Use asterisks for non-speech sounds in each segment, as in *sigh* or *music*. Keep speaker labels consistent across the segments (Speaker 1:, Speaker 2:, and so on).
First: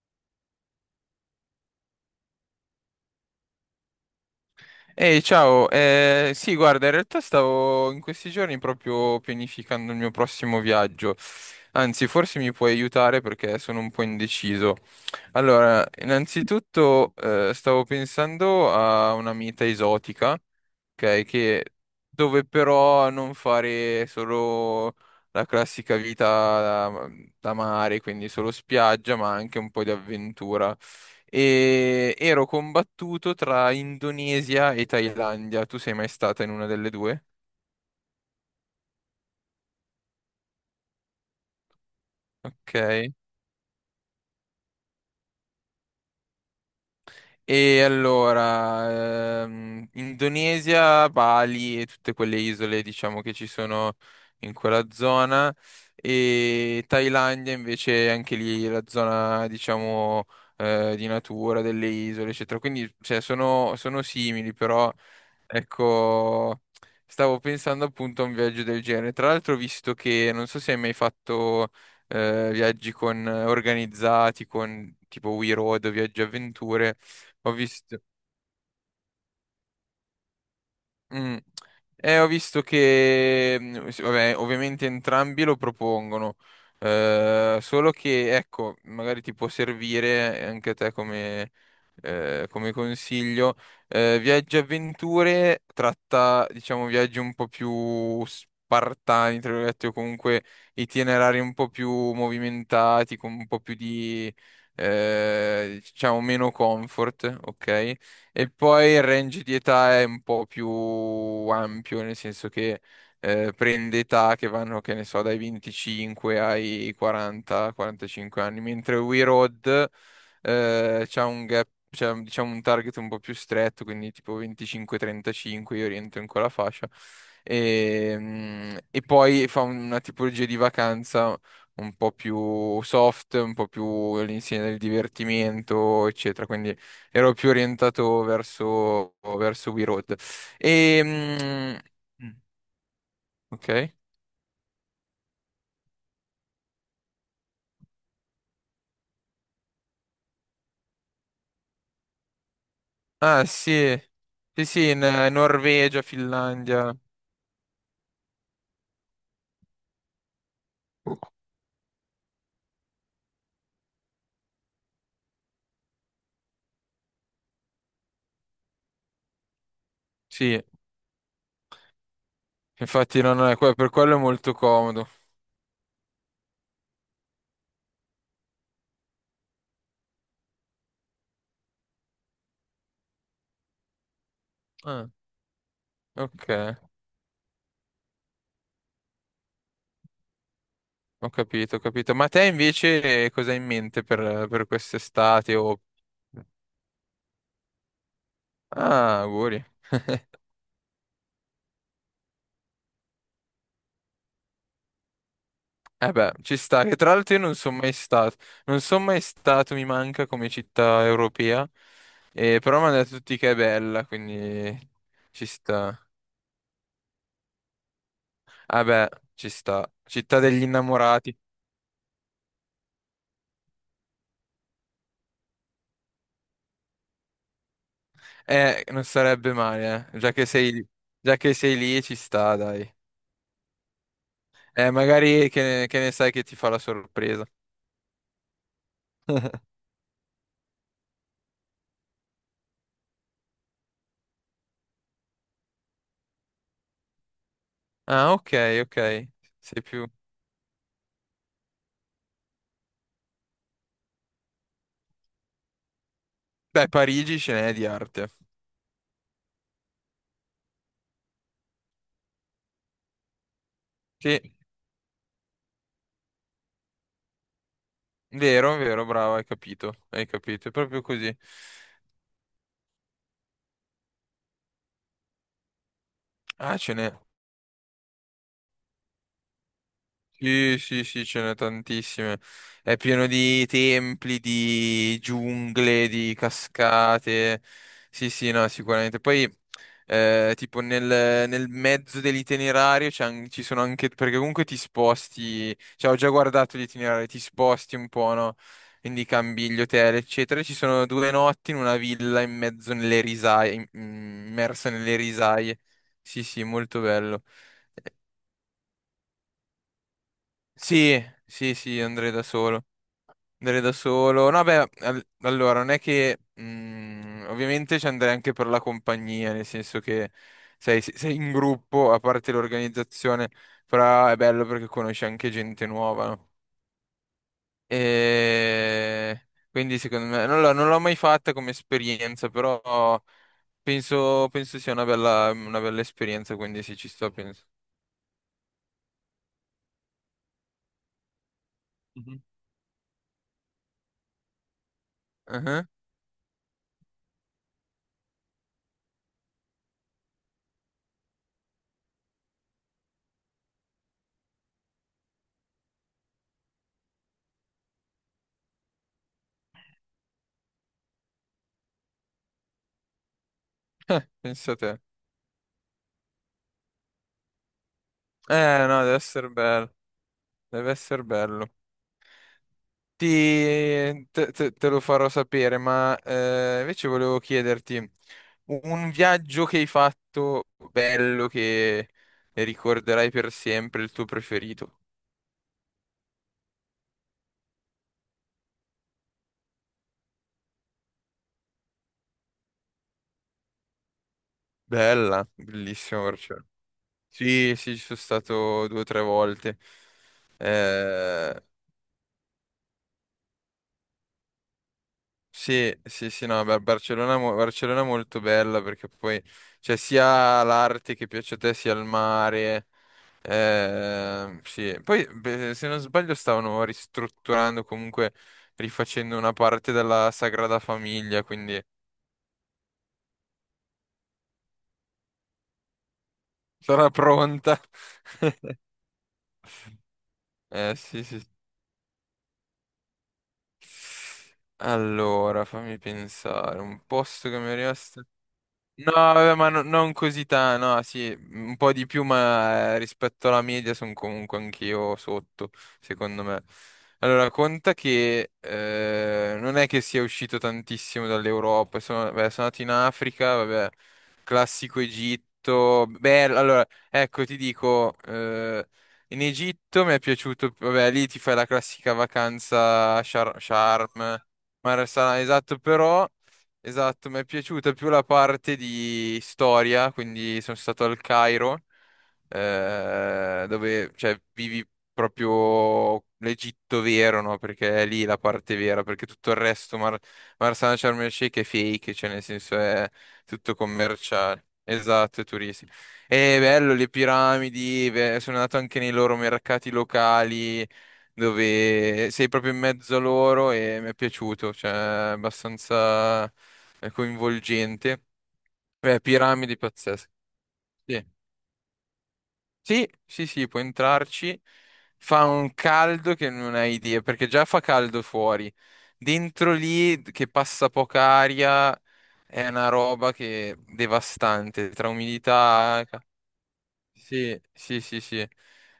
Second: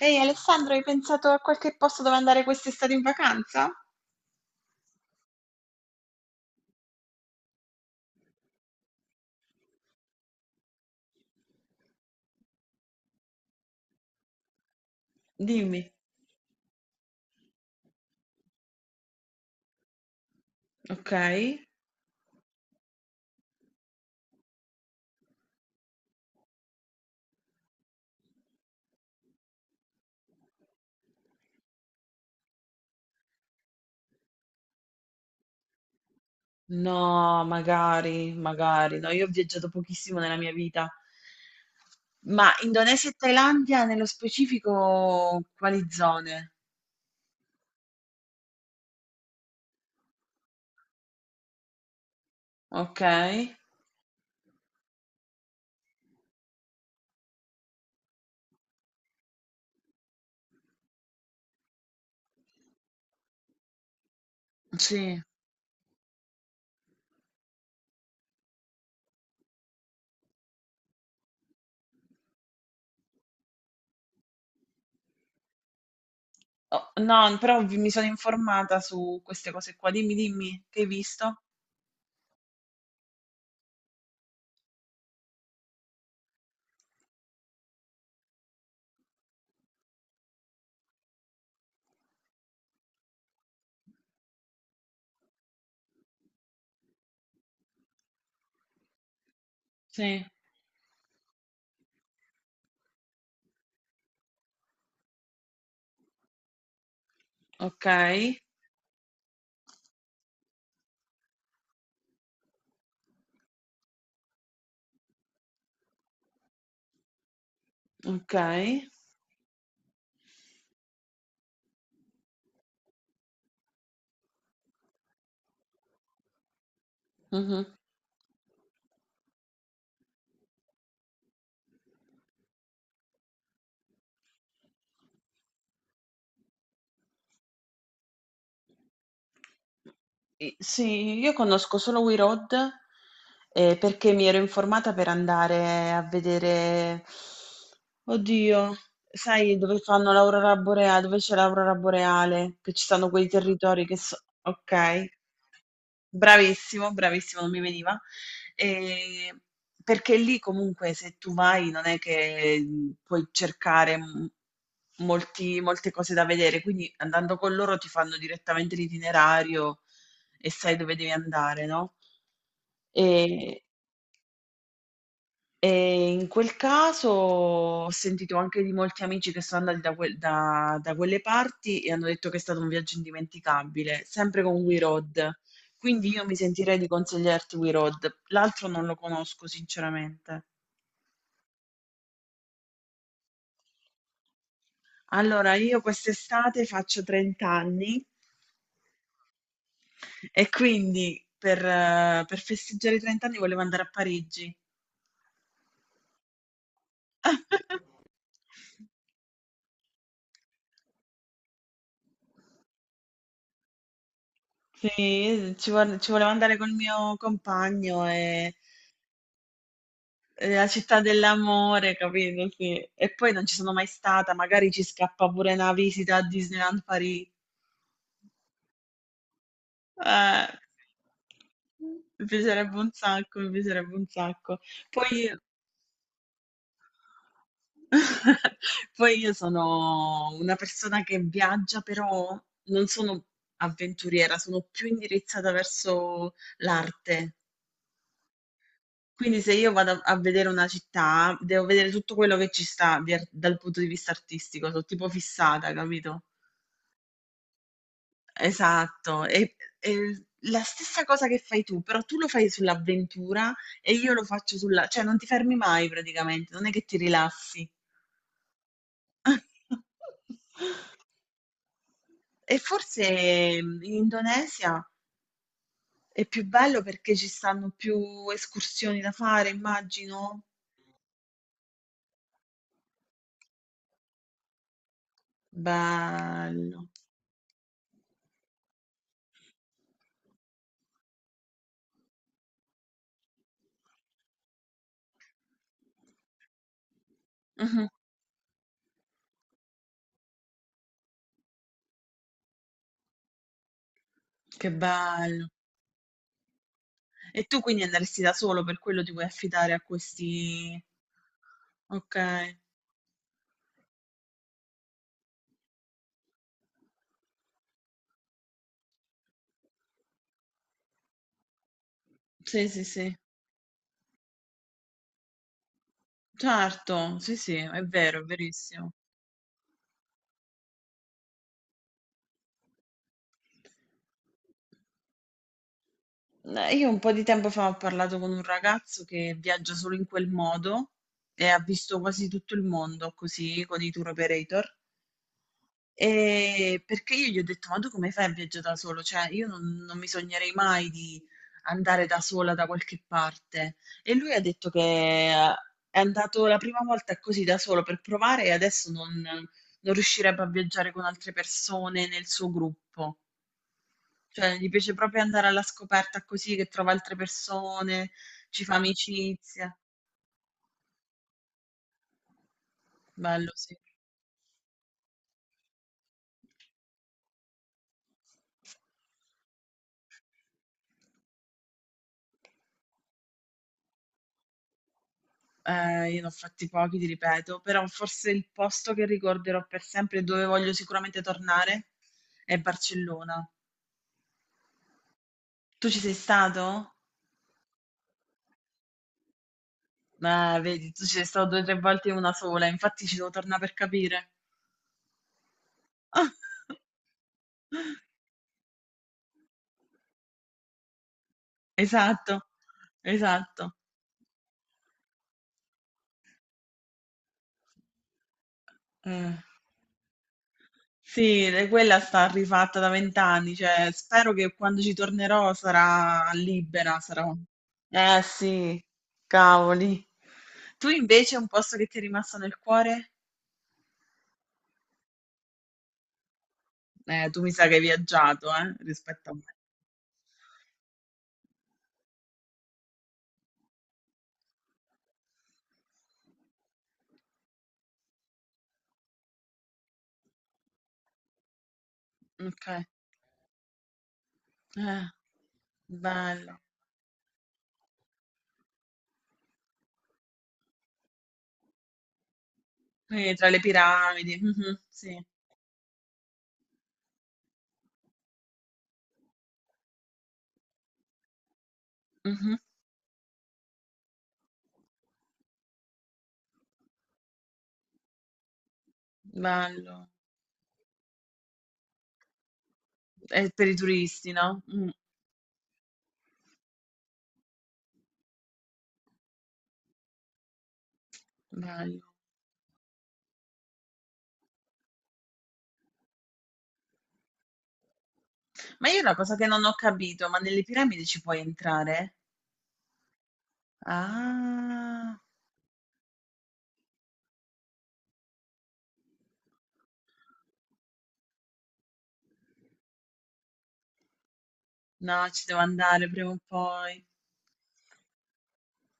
Speaker 1: Ehi Alessandro, hai pensato a qualche posto dove andare quest'estate in vacanza?
Speaker 2: Ehi, ciao. Sì, guarda, in realtà stavo in questi giorni proprio pianificando il mio prossimo viaggio. Anzi, forse mi puoi aiutare perché sono un po' indeciso. Allora,
Speaker 1: Dimmi,
Speaker 2: innanzitutto stavo pensando a una meta esotica,
Speaker 1: ok?
Speaker 2: ok, che dove però non fare solo la classica vita da, da mare, quindi solo spiaggia, ma anche un po' di avventura. E ero combattuto tra Indonesia e Thailandia. Tu sei mai stata in una delle due?
Speaker 1: No, magari, magari. No, io ho viaggiato pochissimo nella mia vita. Ma Indonesia
Speaker 2: Ok.
Speaker 1: e Thailandia, nello specifico, quali zone?
Speaker 2: E allora, Indonesia, Bali e tutte quelle isole,
Speaker 1: Ok?
Speaker 2: diciamo, che ci sono in quella zona. E Thailandia invece anche lì la zona, diciamo, di natura, delle isole, eccetera. Quindi, cioè, sono simili, però,
Speaker 1: Sì.
Speaker 2: ecco, stavo pensando appunto a un viaggio del genere. Tra l'altro, ho visto che, non so se hai mai fatto, viaggi con, organizzati, con tipo We Road o Viaggi
Speaker 1: Oh,
Speaker 2: Avventure.
Speaker 1: no,
Speaker 2: Ho
Speaker 1: però mi
Speaker 2: visto,
Speaker 1: sono informata su queste cose qua. Dimmi, dimmi, che hai
Speaker 2: mm,
Speaker 1: visto?
Speaker 2: Ho visto che, sì, vabbè, ovviamente entrambi lo propongono, solo che, ecco, magari ti può servire anche a te come, come consiglio. Viaggi e Avventure tratta, diciamo, viaggi un po' più spartani, tra virgolette, o
Speaker 1: Sì.
Speaker 2: comunque itinerari un po' più movimentati, con un po' più di, diciamo, meno comfort, ok?
Speaker 1: Ok,
Speaker 2: E poi il range di età è un po' più ampio, nel senso che prende età che vanno, che ne so, dai 25 ai
Speaker 1: ok.
Speaker 2: 40-45 anni, mentre Wii Road c'ha un gap, c'ha, diciamo un target un po' più stretto, quindi tipo 25-35, io rientro in quella fascia.
Speaker 1: Mhm.
Speaker 2: E, mm, e poi fa una tipologia di vacanza un po' più soft, un po' più all'insieme del divertimento, eccetera. Quindi ero più orientato verso, verso We Road.
Speaker 1: Sì, io
Speaker 2: E,
Speaker 1: conosco solo We
Speaker 2: mm,
Speaker 1: Road,
Speaker 2: ok.
Speaker 1: perché mi ero informata per andare a vedere, oddio, sai dove fanno l'aurora boreale, dove c'è l'aurora boreale, che ci sono quei
Speaker 2: Ah,
Speaker 1: territori che
Speaker 2: sì.
Speaker 1: so...
Speaker 2: Sì, sì, in
Speaker 1: Ok.
Speaker 2: Norvegia,
Speaker 1: Bravissimo,
Speaker 2: Finlandia.
Speaker 1: bravissimo, non mi veniva. Ehm, Perché lì comunque se tu vai non è che, puoi cercare m molti molte cose da vedere, quindi andando con loro ti fanno direttamente l'itinerario e
Speaker 2: Sì,
Speaker 1: sai dove devi andare, no?
Speaker 2: infatti non
Speaker 1: Ehm
Speaker 2: è, per quello è molto comodo.
Speaker 1: In quel caso ho sentito anche di molti amici che sono andati da quelle parti e hanno detto che è stato un viaggio indimenticabile, sempre con We
Speaker 2: Ah,
Speaker 1: Road. Quindi io mi
Speaker 2: ok,
Speaker 1: sentirei di consigliarti We Road, l'altro non lo conosco sinceramente.
Speaker 2: ho capito, ho capito. Ma te invece cosa hai in mente per
Speaker 1: Allora,
Speaker 2: quest'estate?
Speaker 1: io
Speaker 2: O-
Speaker 1: quest'estate faccio 30 anni
Speaker 2: Ah, auguri.
Speaker 1: e quindi per festeggiare i 30 anni volevo andare a Parigi.
Speaker 2: Eh beh, ci sta, che tra l'altro io non sono
Speaker 1: *laughs*
Speaker 2: mai stato, non sono mai stato, mi manca come città europea, però mi hanno detto tutti che è bella, quindi ci
Speaker 1: Sì,
Speaker 2: sta.
Speaker 1: ci volevo andare col mio compagno e
Speaker 2: Ah beh, ci sta, città degli
Speaker 1: La città
Speaker 2: innamorati,
Speaker 1: dell'amore, capito? Sì. E poi non ci sono mai stata, magari ci scappa pure una visita a Disneyland Paris.
Speaker 2: non sarebbe male,
Speaker 1: Eh,
Speaker 2: già che sei lì ci
Speaker 1: Mi
Speaker 2: sta,
Speaker 1: piacerebbe un
Speaker 2: dai.
Speaker 1: sacco, mi piacerebbe un sacco. Poi,
Speaker 2: Magari che ne sai che ti fa la sorpresa.
Speaker 1: *laughs* poi io
Speaker 2: *laughs*
Speaker 1: sono una persona che viaggia, però non sono avventuriera, sono più indirizzata verso l'arte.
Speaker 2: Ah, ok, ok,
Speaker 1: Quindi se io
Speaker 2: sei
Speaker 1: vado
Speaker 2: più...
Speaker 1: a vedere una città, devo vedere tutto quello che ci sta dal punto di vista artistico, sono tipo fissata, capito?
Speaker 2: Beh, Parigi ce n'è di arte.
Speaker 1: Esatto, è la stessa cosa che fai tu, però tu lo fai sull'avventura e io lo
Speaker 2: Sì,
Speaker 1: faccio sulla... cioè non ti fermi mai praticamente, non è che ti rilassi.
Speaker 2: vero, vero, bravo, hai
Speaker 1: *laughs*
Speaker 2: capito, è proprio così.
Speaker 1: E forse in Indonesia è più
Speaker 2: Ah,
Speaker 1: bello
Speaker 2: ce n'è.
Speaker 1: perché ci stanno più escursioni da fare, immagino.
Speaker 2: Sì, sì, sì, ce n'è tantissime. È pieno di templi, di giungle, di
Speaker 1: Bello.
Speaker 2: cascate. Sì, sì, no, sicuramente. Poi, tipo, nel mezzo dell'itinerario ci sono anche... Perché comunque ti sposti... Cioè, ho già guardato l'itinerario, ti
Speaker 1: Mhm.
Speaker 2: sposti un po', no? Quindi cambi gli hotel, eccetera. Ci sono due notti in una villa in mezzo nelle risaie,
Speaker 1: Che
Speaker 2: immersa nelle
Speaker 1: bello.
Speaker 2: risaie. Sì, sì, molto
Speaker 1: E
Speaker 2: bello.
Speaker 1: tu quindi andresti da solo, per quello ti vuoi affidare a questi...
Speaker 2: Sì, sì, sì,
Speaker 1: Ok.
Speaker 2: andrei da solo. Andrei da solo. No, beh, allora, non è che... ovviamente ci andrei anche per la compagnia, nel senso che sei in gruppo, a parte
Speaker 1: Sì, sì, sì.
Speaker 2: l'organizzazione, però è bello perché conosci anche gente nuova, no?
Speaker 1: Certo, sì, sì, è vero, è verissimo.
Speaker 2: E... Quindi secondo me... non l'ho mai fatta come esperienza, però penso sia una una bella esperienza, quindi
Speaker 1: Io
Speaker 2: sì,
Speaker 1: un
Speaker 2: ci
Speaker 1: po' di
Speaker 2: sto,
Speaker 1: tempo
Speaker 2: penso.
Speaker 1: fa ho parlato con un ragazzo che viaggia solo in quel modo e ha visto quasi
Speaker 2: Mhm.
Speaker 1: tutto il mondo così con i tour operator.
Speaker 2: Ah, ah. *laughs*
Speaker 1: Perché io gli ho detto: "Ma tu come fai a viaggià da solo? Cioè io non mi sognerei mai di andare da sola da qualche parte". E lui ha detto che eh, è andato la prima volta così da solo per provare e adesso non riuscirebbe a viaggiare con altre persone nel suo gruppo. Cioè gli
Speaker 2: Pensa a
Speaker 1: piace
Speaker 2: te.
Speaker 1: proprio andare alla scoperta così, che trova altre persone, ci fa
Speaker 2: No, deve essere
Speaker 1: amicizia.
Speaker 2: bello. Deve essere bello. Ti,
Speaker 1: Bello, sì.
Speaker 2: te lo farò sapere, ma invece volevo chiederti un viaggio che hai fatto bello che ricorderai per sempre, il tuo preferito.
Speaker 1: Io ne ho fatti pochi, ti ripeto, però forse il posto che ricorderò per sempre e dove voglio sicuramente tornare è Barcellona.
Speaker 2: Bella,
Speaker 1: Tu ci sei
Speaker 2: bellissimo
Speaker 1: stato?
Speaker 2: Barcellona. Sì, sì, ci sono stato due o tre volte.
Speaker 1: Vedi, tu ci sei stato due
Speaker 2: Eh,
Speaker 1: o tre volte e una sola, infatti ci devo tornare per capire.
Speaker 2: Sì, sì, sì, no,
Speaker 1: *laughs*
Speaker 2: Barcellona, Barcellona è molto bella perché poi c'è sia l'arte che piace a te, sia il
Speaker 1: Esatto,
Speaker 2: mare.
Speaker 1: esatto.
Speaker 2: Sì. Poi, beh, se non sbaglio, stavano ristrutturando, comunque
Speaker 1: Eh,
Speaker 2: rifacendo una parte della Sagrada Famiglia,
Speaker 1: Sì, e
Speaker 2: quindi
Speaker 1: quella sta rifatta da vent'anni, cioè spero che quando ci tornerò sarà libera,
Speaker 2: sarà
Speaker 1: sarò...
Speaker 2: pronta.
Speaker 1: Eh
Speaker 2: *laughs*
Speaker 1: sì, cavoli. Tu
Speaker 2: Sì,
Speaker 1: invece
Speaker 2: sì. sì.
Speaker 1: un posto che ti è rimasto nel cuore?
Speaker 2: Allora, fammi pensare, un
Speaker 1: Tu
Speaker 2: posto
Speaker 1: mi
Speaker 2: che
Speaker 1: sa
Speaker 2: mi
Speaker 1: che
Speaker 2: è
Speaker 1: hai
Speaker 2: rimasto...
Speaker 1: viaggiato,
Speaker 2: No,
Speaker 1: rispetto a me.
Speaker 2: vabbè, non così tanto, no, sì, un po' di più, ma rispetto alla media sono comunque anch'io sotto, secondo me. Allora, conta che non è che sia uscito tantissimo dall'Europa, sono, beh, sono
Speaker 1: Ok.
Speaker 2: andato in Africa, vabbè, classico
Speaker 1: Eh,
Speaker 2: Egitto,
Speaker 1: bello.
Speaker 2: bello, allora, ecco, ti dico, in Egitto mi è piaciuto, vabbè, lì ti fai la classica vacanza a
Speaker 1: Quindi tra le piramidi.
Speaker 2: Sharm,
Speaker 1: Mhm,
Speaker 2: Mar
Speaker 1: sì.
Speaker 2: Salam, esatto, però... Esatto, mi è piaciuta più la parte di storia, quindi sono stato al Cairo,
Speaker 1: Mhm,
Speaker 2: dove cioè, vivi proprio l'Egitto vero, no? Perché è lì la parte vera, perché tutto il resto,
Speaker 1: bello.
Speaker 2: Marsala Sharm el Sheikh è fake, cioè nel senso è
Speaker 1: È per i
Speaker 2: tutto
Speaker 1: turisti, no?
Speaker 2: commerciale.
Speaker 1: Mm,
Speaker 2: Esatto, è turistico. È bello, le piramidi, beh, sono andato anche nei loro mercati locali,
Speaker 1: bello.
Speaker 2: dove sei proprio in mezzo a loro e mi è piaciuto, cioè è abbastanza coinvolgente.
Speaker 1: Ma io una
Speaker 2: Beh,
Speaker 1: cosa che non ho
Speaker 2: piramidi
Speaker 1: capito,
Speaker 2: pazzesche.
Speaker 1: ma nelle piramidi ci
Speaker 2: Sì,
Speaker 1: puoi entrare?
Speaker 2: sì, sì, sì, puoi entrarci.
Speaker 1: Ah,
Speaker 2: Fa un caldo che non hai idea, perché già fa caldo fuori. Dentro lì, che passa poca aria, è una roba che devastante, tra
Speaker 1: no, ci devo
Speaker 2: umidità...
Speaker 1: andare prima o poi.
Speaker 2: Sì, sì, sì, sì.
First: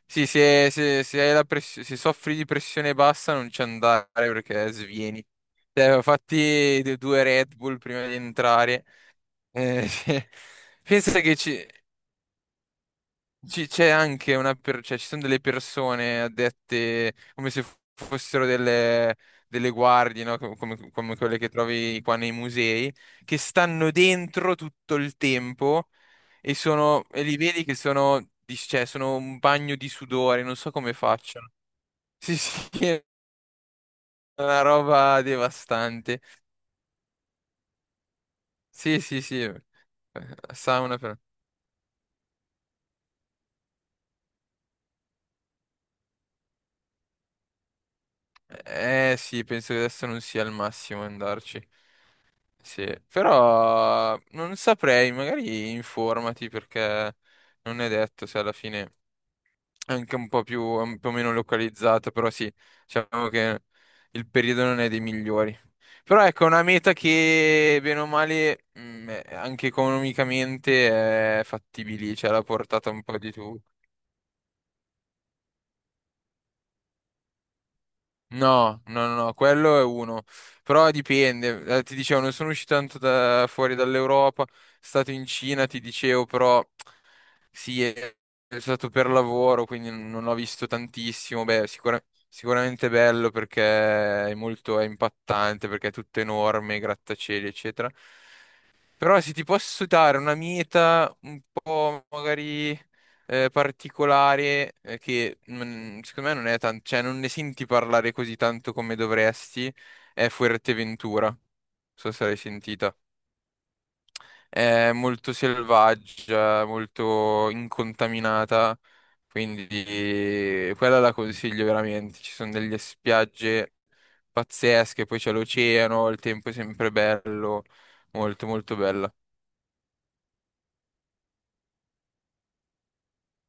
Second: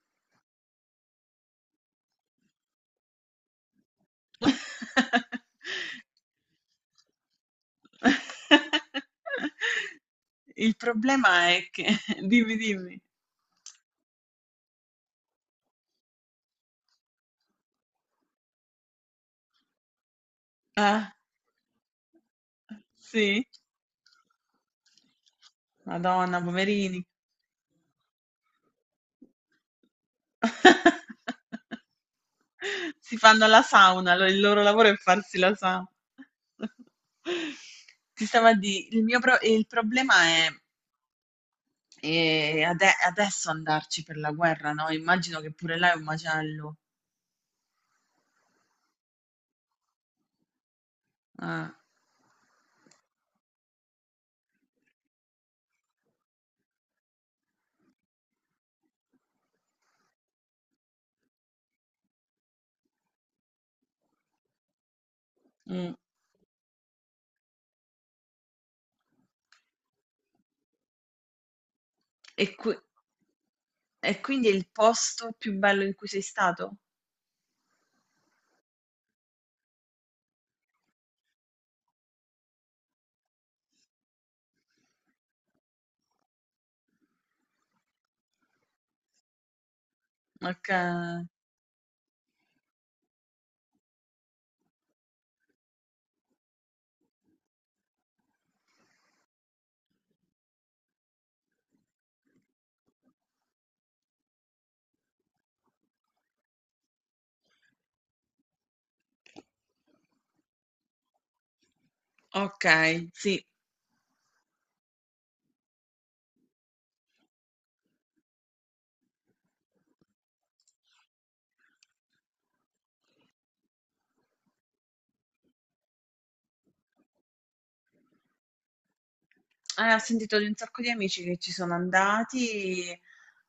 Speaker 2: Sì, se hai la se soffri di pressione bassa non ci andare
Speaker 1: *laughs*
Speaker 2: perché svieni. Cioè, fatti due Red Bull prima di entrare.
Speaker 1: *laughs*
Speaker 2: *laughs* Sì.
Speaker 1: Il
Speaker 2: Pensa che
Speaker 1: problema
Speaker 2: ci-
Speaker 1: è che *laughs* dimmi, dimmi.
Speaker 2: ci- c'è anche cioè, ci sono delle persone addette come se fossero delle guardie, no?
Speaker 1: Eh,
Speaker 2: Come quelle che trovi qua nei musei, che
Speaker 1: sì?
Speaker 2: stanno dentro tutto il tempo
Speaker 1: Madonna,
Speaker 2: e
Speaker 1: poverini.
Speaker 2: sono, e li vedi che sono, cioè, sono un bagno di sudore, non so come facciano.
Speaker 1: *laughs*
Speaker 2: Sì, sì, *laughs* è
Speaker 1: Si fanno la sauna, il
Speaker 2: una
Speaker 1: loro lavoro è
Speaker 2: roba
Speaker 1: farsi la sauna.
Speaker 2: devastante.
Speaker 1: *laughs* Ti stavo a dire,
Speaker 2: Sì, sì, sì.
Speaker 1: il problema
Speaker 2: Sauna però.
Speaker 1: è adesso andarci per la guerra, no? Immagino che pure là è un macello.
Speaker 2: Eh sì, penso che adesso non sia il massimo andarci.
Speaker 1: Ah,
Speaker 2: Sì, però non saprei, magari informati perché non è detto se alla fine... anche un po' più, un po' meno localizzata, però sì, diciamo che il periodo non è dei migliori.
Speaker 1: mm.
Speaker 2: Però ecco, è una meta che, bene o male, è- anche economicamente è fattibile, cioè alla
Speaker 1: E qui.
Speaker 2: portata un po' di tutti.
Speaker 1: E quindi è il posto più bello in cui sei stato?
Speaker 2: No, no, no, no, quello è uno. Però dipende. Ti dicevo, non sono uscito tanto fuori dall'Europa. Stato in Cina, ti dicevo, però sì, è stato per lavoro, quindi non ho visto
Speaker 1: Ok,
Speaker 2: tantissimo. Beh, sicuramente è bello perché è molto, è impattante, perché è tutto enorme, grattacieli, eccetera. Però se ti posso dare una meta un po' magari particolare, che secondo me non è tanto, cioè non ne senti parlare così tanto come dovresti, è Fuerteventura. Non so se l'hai
Speaker 1: ok,
Speaker 2: sentita.
Speaker 1: sì.
Speaker 2: È molto selvaggia, molto incontaminata, quindi quella la consiglio veramente. Ci sono delle spiagge pazzesche, poi c'è l'oceano, il tempo è sempre bello, molto molto bella.
Speaker 1: Ho sentito di un sacco di amici che ci sono andati.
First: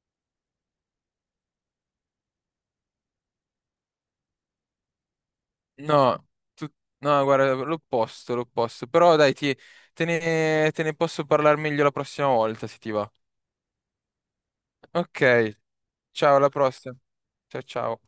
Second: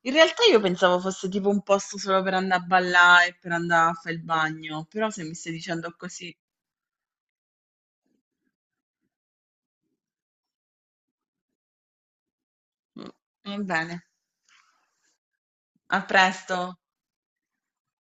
Speaker 1: In realtà io pensavo fosse tipo un posto solo per andare a ballare e per andare a fare il bagno, però se mi stai dicendo
Speaker 2: No,
Speaker 1: così,
Speaker 2: tu- no, guarda, l'opposto, l'opposto. Però dai, te ne posso parlare meglio la prossima volta, se ti va.
Speaker 1: mm, va bene.
Speaker 2: Ok,
Speaker 1: A
Speaker 2: ciao, alla
Speaker 1: presto.
Speaker 2: prossima. Ciao, ciao.